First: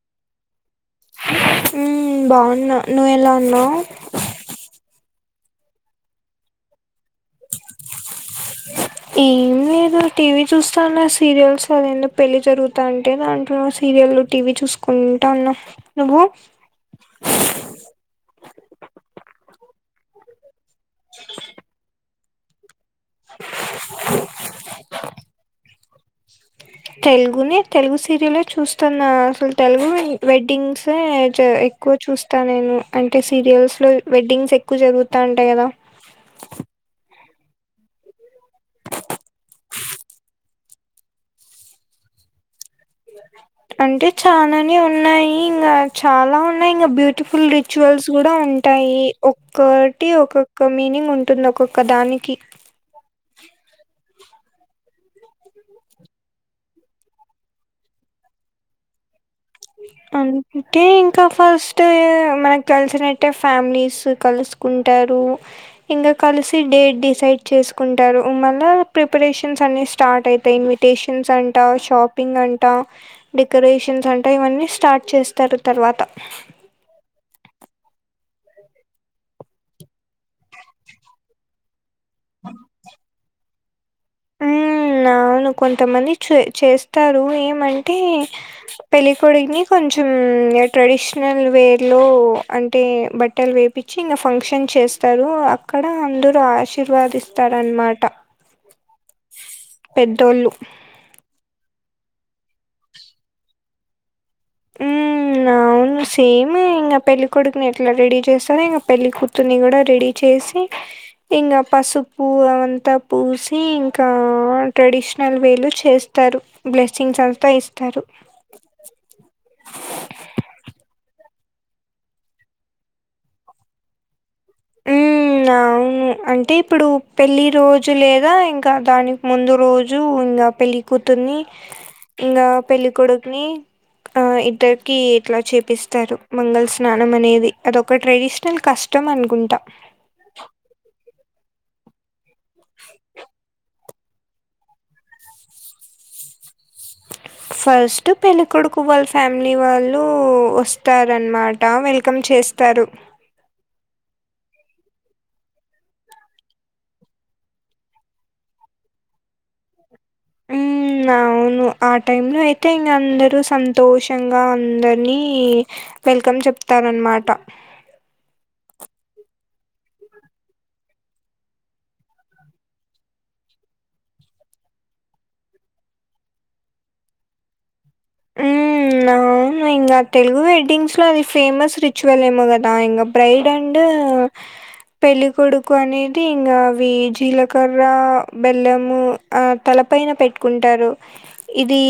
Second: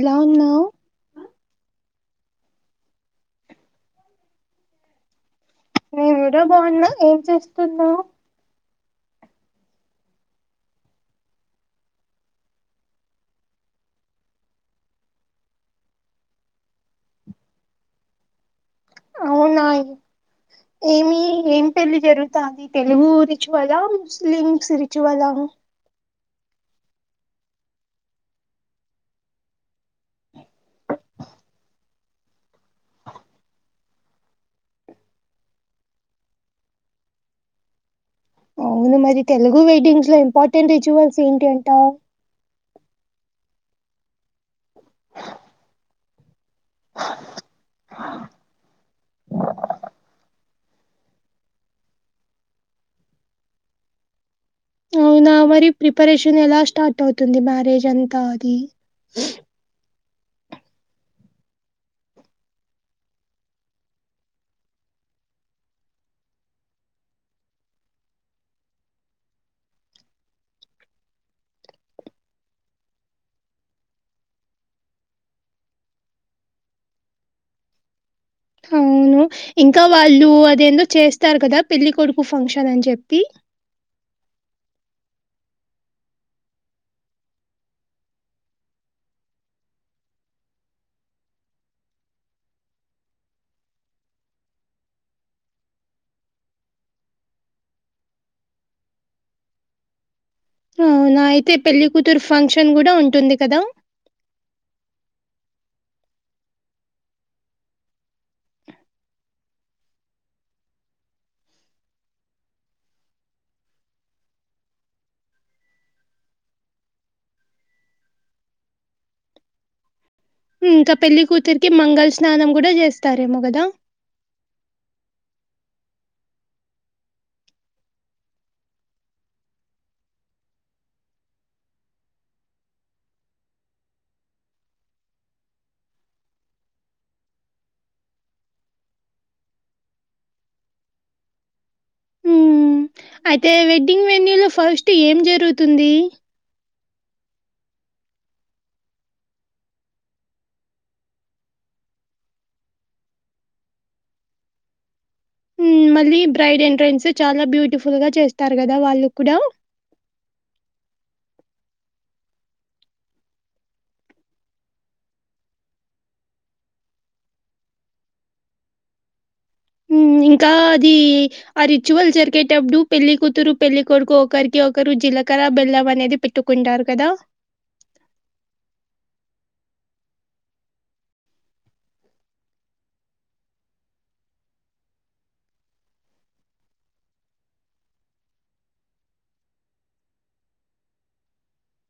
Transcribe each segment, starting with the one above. ఎలా ఉన్నవ్ ఉమ్ బావున్న నువ్వు ఎలా ఉన్నవ్ నేను ఎడ బావున్న ఏం చేస్తున్నావ్ ఏం లేదు టివీ చూస్తాన్న సీరియల్స్ అదేందో పెళ్ళి జరుగుతాంటే దంట్లొ సీరియల్ టివీ చూసుకుంటా ఉన్న నువ్వు అవునా ఏమి ఏం పెళ్ళి జరుగు తాంది తెలుగు రిచువలా ముస్లింస్ రిచువలా తెలుగునె తెలుగు సీరియలె చూస్తున్నా అసలు తెలుగు వెడ్డింగ్సె చ ఎక్ క్కువ చూస్తా నేను అంటే సీరియల్స్లో వెడ్డింగ్స్ ఎక్కువ జరుగుతాంటాయి గదా అవును మరి తెలుగు వెడ్డింగ్స్లో ఇంపార్టెంట్ రిచువల్స్ ఏంటి అంటావ్ అంటే చాననే ఉన్నాయి ఇంగ చాలా ఉన్నాయి ఇంగ బ్యూటిఫుల్ రిచువల్స్ గూడా ఉంటాయి ఒక్కటి ఒక్కొక్క మీనింగ్ ఉంటుంది ఒక్కొక్క దానికి అవునా మరి ప్రిపరేషన్ ఎలా స్టార్ట్ అవుతుంది మ్యారేజ్ అంతా అది అంటే ఇంకా ఫస్టే మనకు తేలిసినట్టే ఫ్యామిలీస్ కలుసు కుంటారు ఇంగ కలిసి డేట్ డిసైడ్ చేసుకుంటరు మళ్ళ ప్రిపరేషన్స్ అన్ని స్టార్ట్ అయితయ్ ఇం న్విటెషన్స్ అంటా షాపింగ్ అంటా డెకరేషన్స్ అం ట ఇవన్నీ స్టార్ట్ చేస్తారు తర్వాత అవును ఇంకా వాళ్ళు అదేందో చేస్తారు కదా పెళ్ళి కొడుకు ఫంక్షన్ అని చెప్పి మ్ అవును కొంతమంది చె చేస్తారు ఏమంటే పెళ్ళికొడుకుని కొంచెం ట్రెడిషనల్ వేలో అంటే బట్టలు వేప్ పించి ఇంగ ఫంక్షన్ చేస్తారు అక్కడ అందరు ఆశీర్వాదిస్తారు అనమాట పెద్దోళ్ళు అవునా అయితే పెళ్ళికూతురు ఫంక్షన్ గుడ ఉంటుంది కదా ఉమ్ ఆ అవును సేమ్ ఇంగ పెళ్ళికొడుకుని ఎట్ల రెడీ చేస్తారో ఇంగ పెళ్ళికుతుర్ని గూడ రెడీ చేసి ఇంగ పసుపు అవంతా పూసి ఇంకా ట్రెడిష్ నల్ వేలో చేస్తారు బ్లెస్సింగ్స్ అంతా ఇస్తారు మ్ ఇంక పెళ్ళికూతురికి మంగళ స్నానం గూడ చేస్తారేమో గదా మ్మ్ అవును అంటే ఇప్పుడు పెళ్ళి రోజు లేదా ఇంకా దానికి ముందు రోజు ఇంగ పెళ్ళి కుతుర్ని ఇంగా పెళ్ళికొడుకుని ఆ ఇద్దరికి ఇట్లా చేపిస్తారు మంగళ స్నానం అనేది అదొక ట్రెడిషనల్ కష్ ష్టం అనుకుంటా ఉ అయితే వెడ్డింగ్ వెన్యూలో ఫస్ట్ ఏం జరుగుతుంది ఫస్ట్ పెళ్లి కొడుకు వాళ్ళ ఫ్యామిలీ వాళ్ళు వస్తారనమాట వెల్కమ్ చేస్ తారు ఉ మళ్ళీ బ్రైడ్ ఎంట్రన్స్ చాలా బ్యూటిఫుల్గా చేస్తారు కదా వాళ్ళు కూడా ఉమ్ అ అవును ఆ టైంలో అయితే ఇంగా అందరూ సంతోషంగా అందరినీ వెల్కమ్ చెప్తారు అనమాట ఉమ్ ఇంకా అది ఆ రిచువల్ జరిగేటప్పుడు పెళ్లి కూతురు పెళ్లి కొడుకు ఒకరికి ఒకరు జీలకర బెల్ం అనేది పె ట్టుకుంటారు కదా ఉమ్ నా ఇంకా తెలుగు వెడ్డింగ్స్లో అది ఫేమస్ రిచ్యువల్ ఏమో కదా ఇంకా బ్రైడ్ అండ్ పెళ్లి కొడుకు అనేది ఇంకా అవి జీలకర్ర బెల్లము ఆ తలపైన పెట్టుకుంటారు ఇది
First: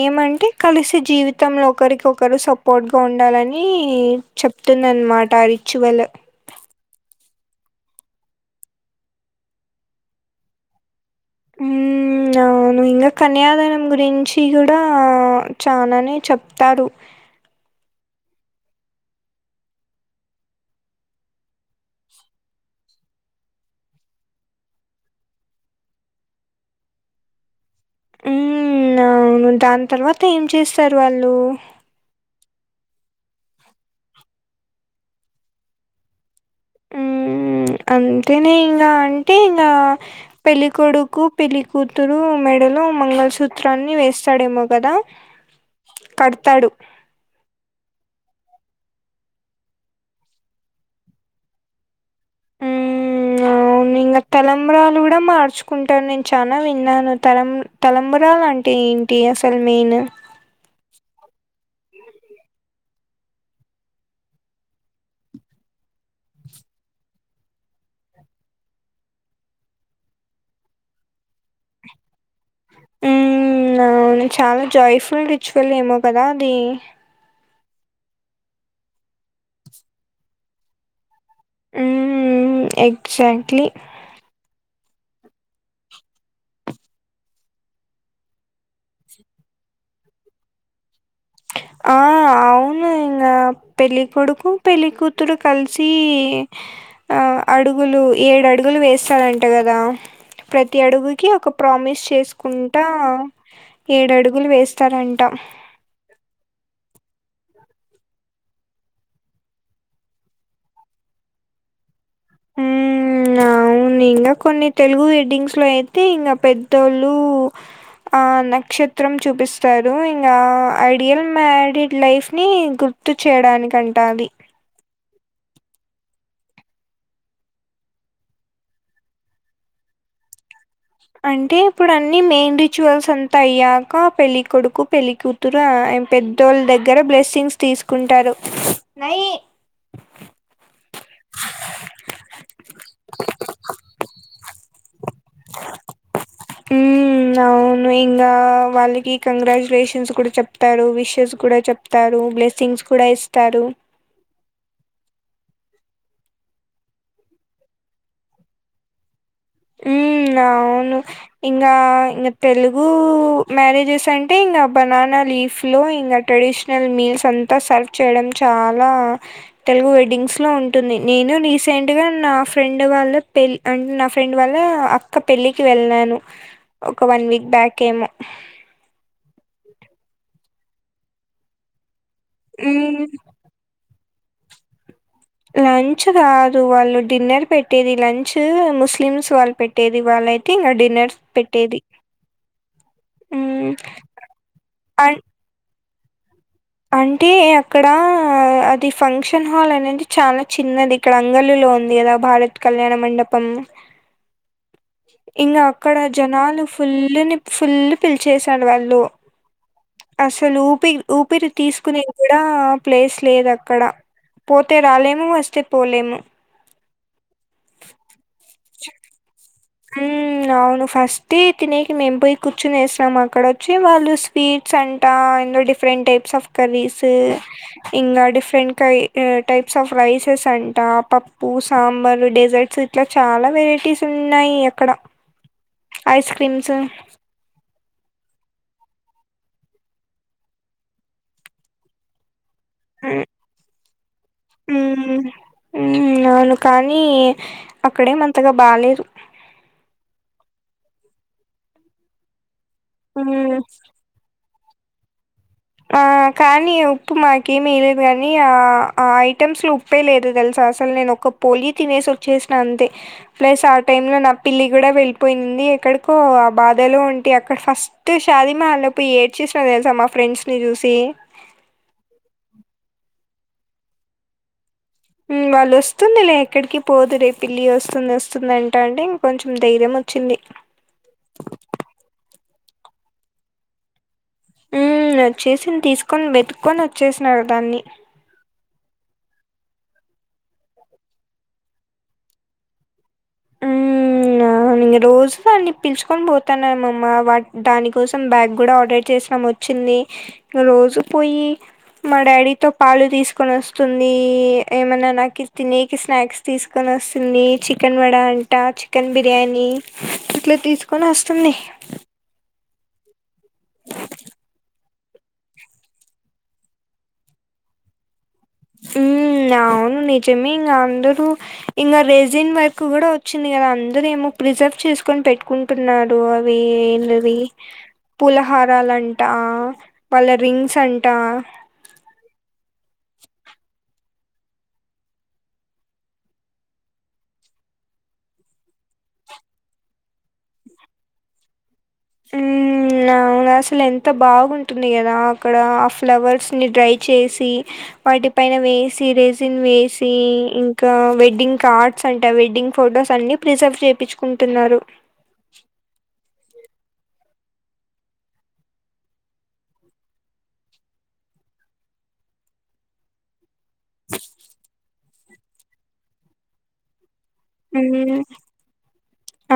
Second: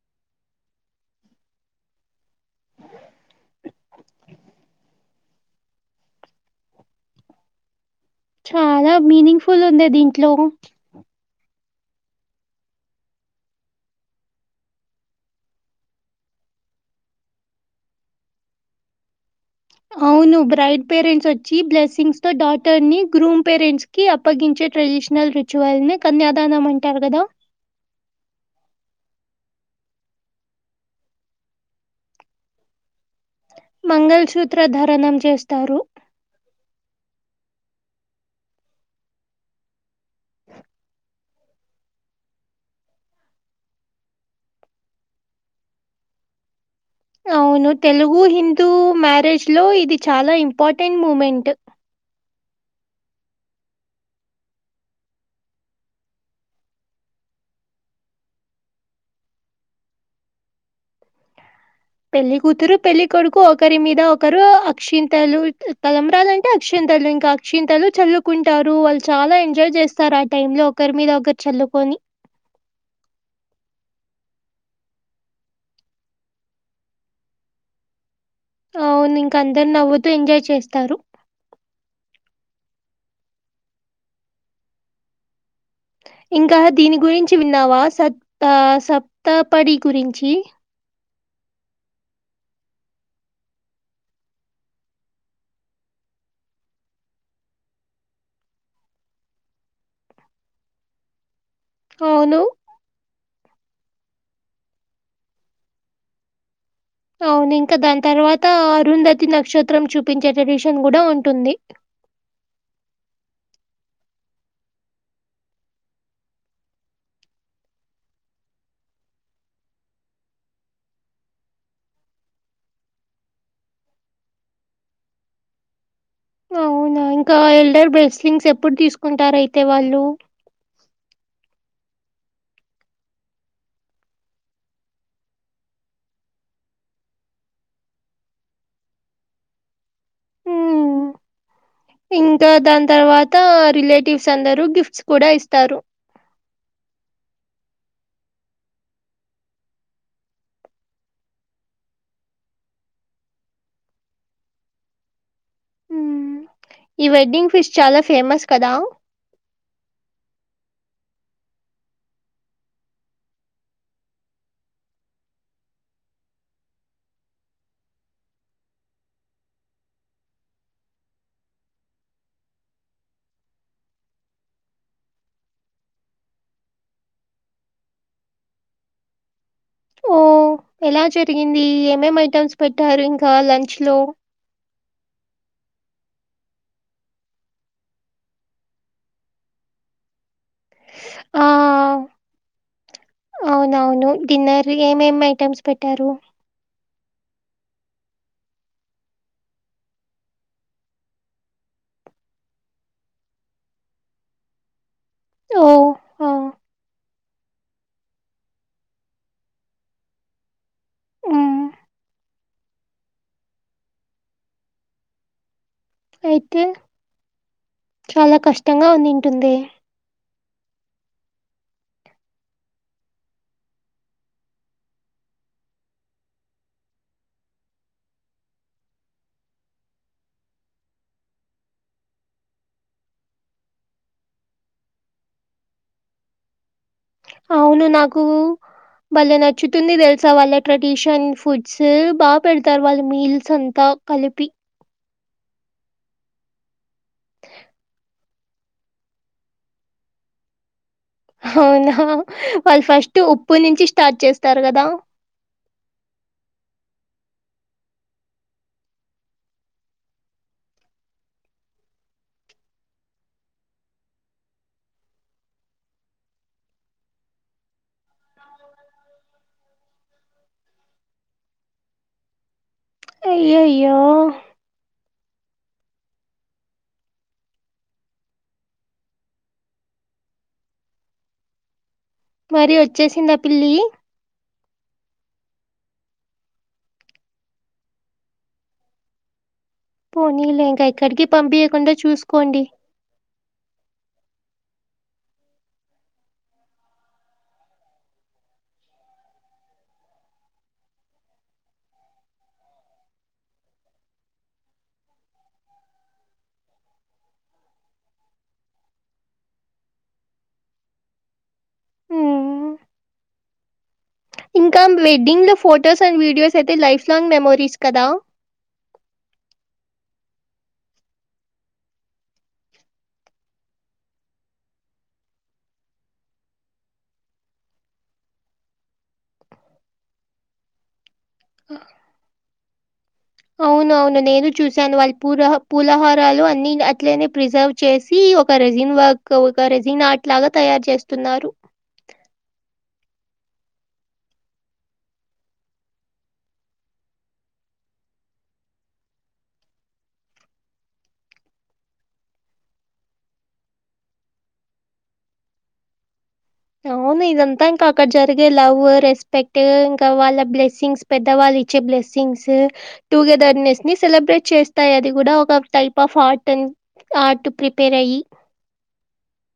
ఏమంట్ అంటే కలిసి జీవితంలో ఒకరిక ఒకరు సపోర్ట్ గా ఉండాలి అని చెప్తే టుందన్నమాట రిచ్యువల్ చాలా మీనింగ్ ఫుల్ ఉందే దీంట్లో ఉమ్ అవునా నువ్ ఇంకా కన్యాదానం గురించి కూడా చానానే చెప్తాడు అవును బ్రైడ్ పేరెంట్స్ వచ్చి బ్లెస్సింగ్స్ తో డాటర్ ని గ్రూమ్ పేరెంట్స్ కి అప్పగించే ట్రెడిషనల్ రిచువల్ని కన్యాదానం అంటారు కదా ఉమ్ అవును దాని తర్వాత ఏం చేస్తారు వాళ్ళు మంగళసూత్ర ధరనం చేస్తారు ఉమ్ అంతేనే ఇంకా అంటే ఇంగా పెళ్ళికొడుకు పెళ్ళికుతురు మెడలో మంగళసూత్రాన్ని వేస్తాడేమో కదా కడతాడు అవును తెలుగు హిందూ మ్యారేజ్ లో ఇది చాలా ఇంపార్టెంట్ మూమెంట్ ఆ అవును ఇంగా తలంబ్రాలు కూడా మార్చుకుంటాన్ నేను చాలా విన్నాను తలం తలంబ్రాలు అంటే ఏం టిఎస్ఎల్ మెయిన్ పెళ్లి కూతురు పెళ్ళ కొడుకు ఒకరి మీద ఒకరు అక్షింతలు తలంబ్రాలు అంటే అక్షింతలు ఇంకా అక్షింతలు చల్లుకుంటారు వాళ్ళు చాలా ఎంజాయ్ చేస్తారు ఆ టైమ్ లో ఒకరి మీద ఒకరు చల్లుకొని ఉమ్ అవును చాలా జాయ్ఫుల్ రిచువల్ ఏమో కదా అది అవును ఇంకా అందరు నవ్వుతూ ఎంజాయ్ చేస్తారు ఉమ్ ఉమ్ ఎగ్జాక్ట్లీ ఇంకా దీని గురించి విన్నావా సత్ సప్తపడి గురించి ఆ అవును ఇంగా పెళ్ళి కొడుకు పెళ్ళికూతురు కలిసి ఆ అడుగులు ఏడు అడుగులు వేస్తాడంట కదా ప్రతి అడుగుకి ఒక ప్రామిస్ అవును చేసుకుంటా ఏడు అడుగులు వేస్తారంట అవును ఇంకా దాని తర్వాత అరుంధతి నక్షత్రం చూపించే ట్రెడిషన్ కూడా ఉంటుంది ఉమ్ ఆ అవును ఇంగా కొన్ని తెలుగు ఎడ్డింగ్స్ లో అయితే ఇంకా పెద్దోళ్ళు ఆ నక్షత్రం చూపిస్తారు ఇంగా ఐడియల్ మ్యారీడ్ లైఫ్ ని గుర్తు చేయడానికంట అవి అవునా ఇంకా ఎల్డర్ బ్రెస్లింగ్స్ ఎప్పుడు తీసుకుంటారు అయితే వాళ్ళు అంటే ఇప్పుడు అన్ని మెయిన్ రిచువల్స్ అంతా అయ్యాక పెళ్ళి కొడుకు పెళ్ళికుతూరు తూర పెద్దోళ్ళ దగ్గర బ్లెస్సింగ్స్ తీసుకుంటారు మ్మ్. అ ఇంకా దాని తర్వాత రిలేటివ్స్ అందరు గిఫ్ట్స్ కూడా ఇస్తారు ఉమ్ అవును ఇంగా వాళ్ళకి కంగ్రాచ్యులేషన్స్ కూడా చెప్తారు విషెస్ కూడా చెప్ తారు బ్లెస్సింగ్స్ కూడా ఇస్తారు ఉమ్ ఈ వెడ్డింగ్ ఫిష్ చాలా ఫేమస్ కదా ఉమ్ అవును ఇంగా ఇంగా తెలుగు మ్యారేజెస్ అంటే ఇంగ బనానా లీఫ్లు ఇంగా ట్రెడిషనల్ మీల్స్ అంతా సర్వ్ చేయడం చాలా తెలుగు వెడ్డింగ్స్ లో ఉంటుంది నేను రీసెంట్ గా నా ఫ్రెండ్ వాళ్ళ పెళ్ అంటే నా ఫ్రెండ్ వాళ్ళ అక్క పెళ్ళికి వెళ్లాను ఒక వన్ వీక్ బ్యాక్ ఏమో ఓ ఎలా జరిగింది ఏమేం ఐటమ్స్ హ్మ్ పెట్టారు ఇంకా లంచ్ లో లంచ్ కాదు వాళ్ళు డిన్నర్ పెట్టేది లంచ్ ముస్లిమ్స్ వాళ్ళు పెట్ ట్టేది వాళ్ళు అయితే ఇంగ డిన్నర్స్ ఆ అవునవును డిన్నర్ హ్మ్ ఏమేం ఐటమ్స్ పెట్టారు అంటే అక్కడ అది ఫంక్షన్ హాల్ అనేది చాలా చిన్నది ఇక్కడ అంగల్లులో ఉంది కదా భారత్ కళ్యాణ మండపం ఇంగా ఓ అక్కడ ఆ జనాలు ఫుల్లుని ఫుల్లు పిలిచేశాడు వాళ్ళు అసలు ఊపి ఊపిరి మ్మ్. తీసుకునేది కూడా ప్లేస్ లేదు అక్కడ పోతే రాలేము వస్తే పోలేము అయితే చాలా కష్టంగా ఉందింటుందే అవును ఫస్ట్ తినేకి మేం పోయి కూర్చుని ఏసినాము అక్కడ వచ్చి వాళ్ళు స్వీట్ స్ అంటా డిఫరెంట్ టైప్స్ ఆఫ్ కర్రీస్ ఇంగా డిఫరెంట్ కై టైప్స్ ఆఫ్ రైసెస్ అంటా పప్పు సాంబార్ డెసర్ట్స్ ఇట్లా చాలా వెరైటీస్ ఉన్నాయి అక్కడ ఐస్ క్రీమ్స్ అవును నాకూ భలే నచ్చుతుంది తెలుసా వాళ్ళ ట్రెడిషన్ ఫుడ్స్ బా పెడతారు వాళ్ళు మీల్స్ అంతా కలిపి ఉమ్ హ్మ్ అవును కానీ అక్కడేమంతగా బాలేేదు అవునా వాళ్ళు ఫస్ట్ హ్మ్ ఉప్పు నుంచి స్టార్ట్ చేస్తారు కదా ఆ కానీ ఉప్పు మాకేమి ఇయ్యలేదు కానీ ఆ ఆ ఐటమ్స్ లో ఉ ఉప్పేలేదు తెలుసా అసలు నేను ఒక పోలి తినేసి వచ్చేసిన అంతే ప్లస్ ఆ టైంలో నా పిల్లి కూడా వెళ్ళిపోయింది ఎక్కడికో ఆ బాధలో ఉంటి అక్కడ ఫస్ట్ షాదీమహాల్లో పోయి ఏడ్చేసిన తెలుసా మా ఫ్రెండ్స్ ని చూసి అయ్యయ్యో ఉమ్ వాళ్ళు వస్తుంది లే ఎక్కడికి పోదులే పిల్లి వస్తుంది వస్తుంది అంట అంటే ఇంకొంచెం ధైర్యం వచ్చింది మరి వచ్చేసిందా ఆ పిల్లి ఉమ్ వచ్చేసింది తీసుకొని వెతుక్కోని వచ్చేసినాడు దాన్ని పోనీ లే ఇంకా ఎక్కడికి పంపియ్యాకుండా చూసుకోండి ఉమ్ ఔను రోజు దాన్ని పిలుచుకొని పోతున్నాం అమ్మమ్మ వా దాని కోసం బ్యాగ్ కూడా ఆర్డర్ చేసినాము చింది రోజు పోయి మా డాడీతో పాలు తీసుకొని వస్తుంది ఏమన్నా నాకు తినేకి స్నాక్స్ తీసుకొని వస్తుంది చికెన్ వడ అంటా చికెన్ బి బిర్యానీ ఇట్లా తీసుకొని వస్తుంది మ్మ్. ఇంకా వెడ్డింగ్ లో ఫొటోస్ అండ్ వీడియోస్ అయితే లైఫ్ లాంగ్ మెమోరీస్ కదా ఉమ్ అవును నిజమే ఇంగా అందరూ ఇంగా రేజిన్ వరకు కూడా వచ్చింది కదా అందరు ఏమో ప్రిజర్వ్ చేసుకొని పెట్టుకుం ఇప్పుడు నాది అది మరి పులహారాలంట వాళ్ళ రింగ్స్ అంట అవును అవును నేను చూశాను వాళ్ళు పూల పూలహారాలు అన్ని అట్లనే ప్రిజర్వ్ చేసి ఒక రెజన్ వర్క్ తో ఒక రెజిన్ ఆట్ లాగా తయారు చేస్తున్నారు ఊమ్ నవునా అసలెంత బాగుంటుంది కదా అక్కడ ఆ ఫ్లవర్స్ని డ్రై చేసి వాటి పైన వేసి రెసిన్ వేసి ఇంకా వెడ్డింగ్ కార్డ్ సంట వెడ్డింగ్ ఫొటోస్ అన్ని ప్రిజర్వ్ చేపిచ్చు కుంటున్నారు అవును ఇదంతా ఇంకా అక్కడ జరిగే లవ్ రెస్పెక్ట్ ఇంకా వాళ్ళ బ్లెస్సింగ్స్ పెద్దవాల్లిచ్చే బ్లెస్సింగ్స్ టుగెదర్ నెస్ ని సెలబ్రేట్ చేస్తాయది కూడా ఒక type of art um art prepare um అయ్యి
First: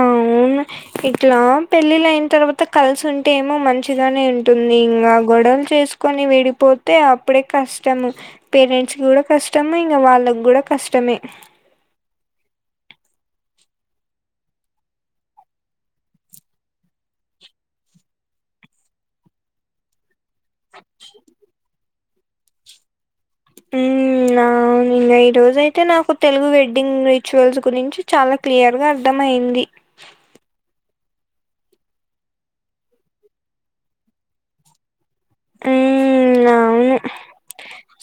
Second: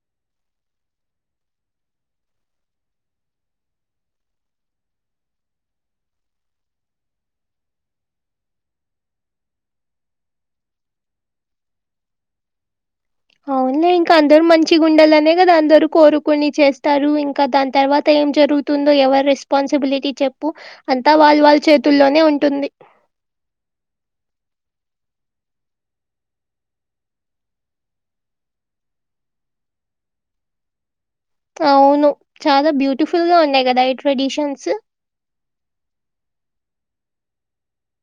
అవును ఇట్లా పెళ్ళిళ్ళయిన తర్వాత కలిసు ఉంటే ఏమో మంచిగనే ఉంటుందింగా గొడవలు చేసు కొని విడిపోతే అప్పుడే కష్టము పేరెంట్స్కి కూడా కష్టమే ఇంగ వాళ్ళకి కూడా కష్టమే అవునులే ఇంకా అందరూ మంచిగుండాలనే కదా అందరూ కోరుకుని చేస్తారు ఇంకా దాని తర్వాత ఏం జరుగు తుందో ఎవరి రెస్పాన్సిబిలిటీ చెప్పు అంతా వాల్లు వాల్ చేతుల్లోనే ఉంటుంది ఉమ్ నా అవును ఇంగా ఈ రోజయితే నాకు తెలుగు వెడ్డింగ్ రిచువల్స్ గురించి చాలా క్లియర్ గా అర్థం అయింది అవును చాలా బ్యూటిఫుల్ గా ఉన్నాయి కదా ఈ ట్రెడిషన్స్ ఉమ్ అవును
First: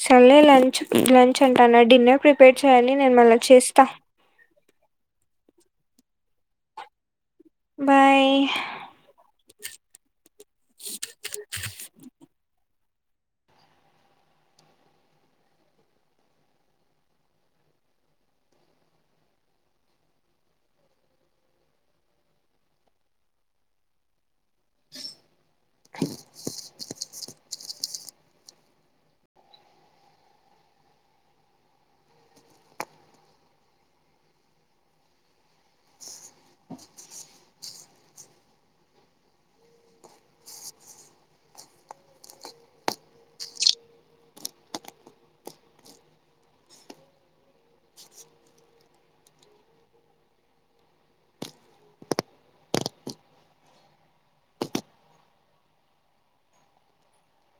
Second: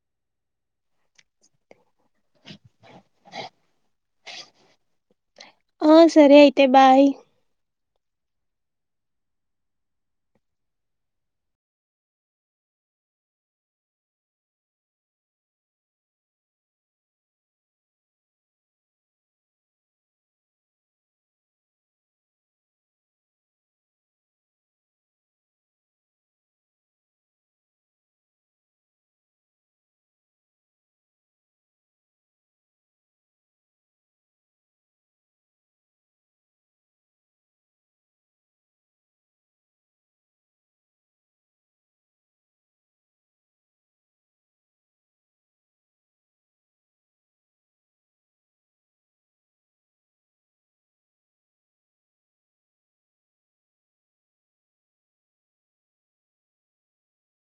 సర్లే లంచ్ లంచ్ అంటన్న డిన్నర్ ప్రిపేర్ చేయ్యాలి నేను మళ్ళ చేస్త ఏ సరే అయితే బాయ్ బాయి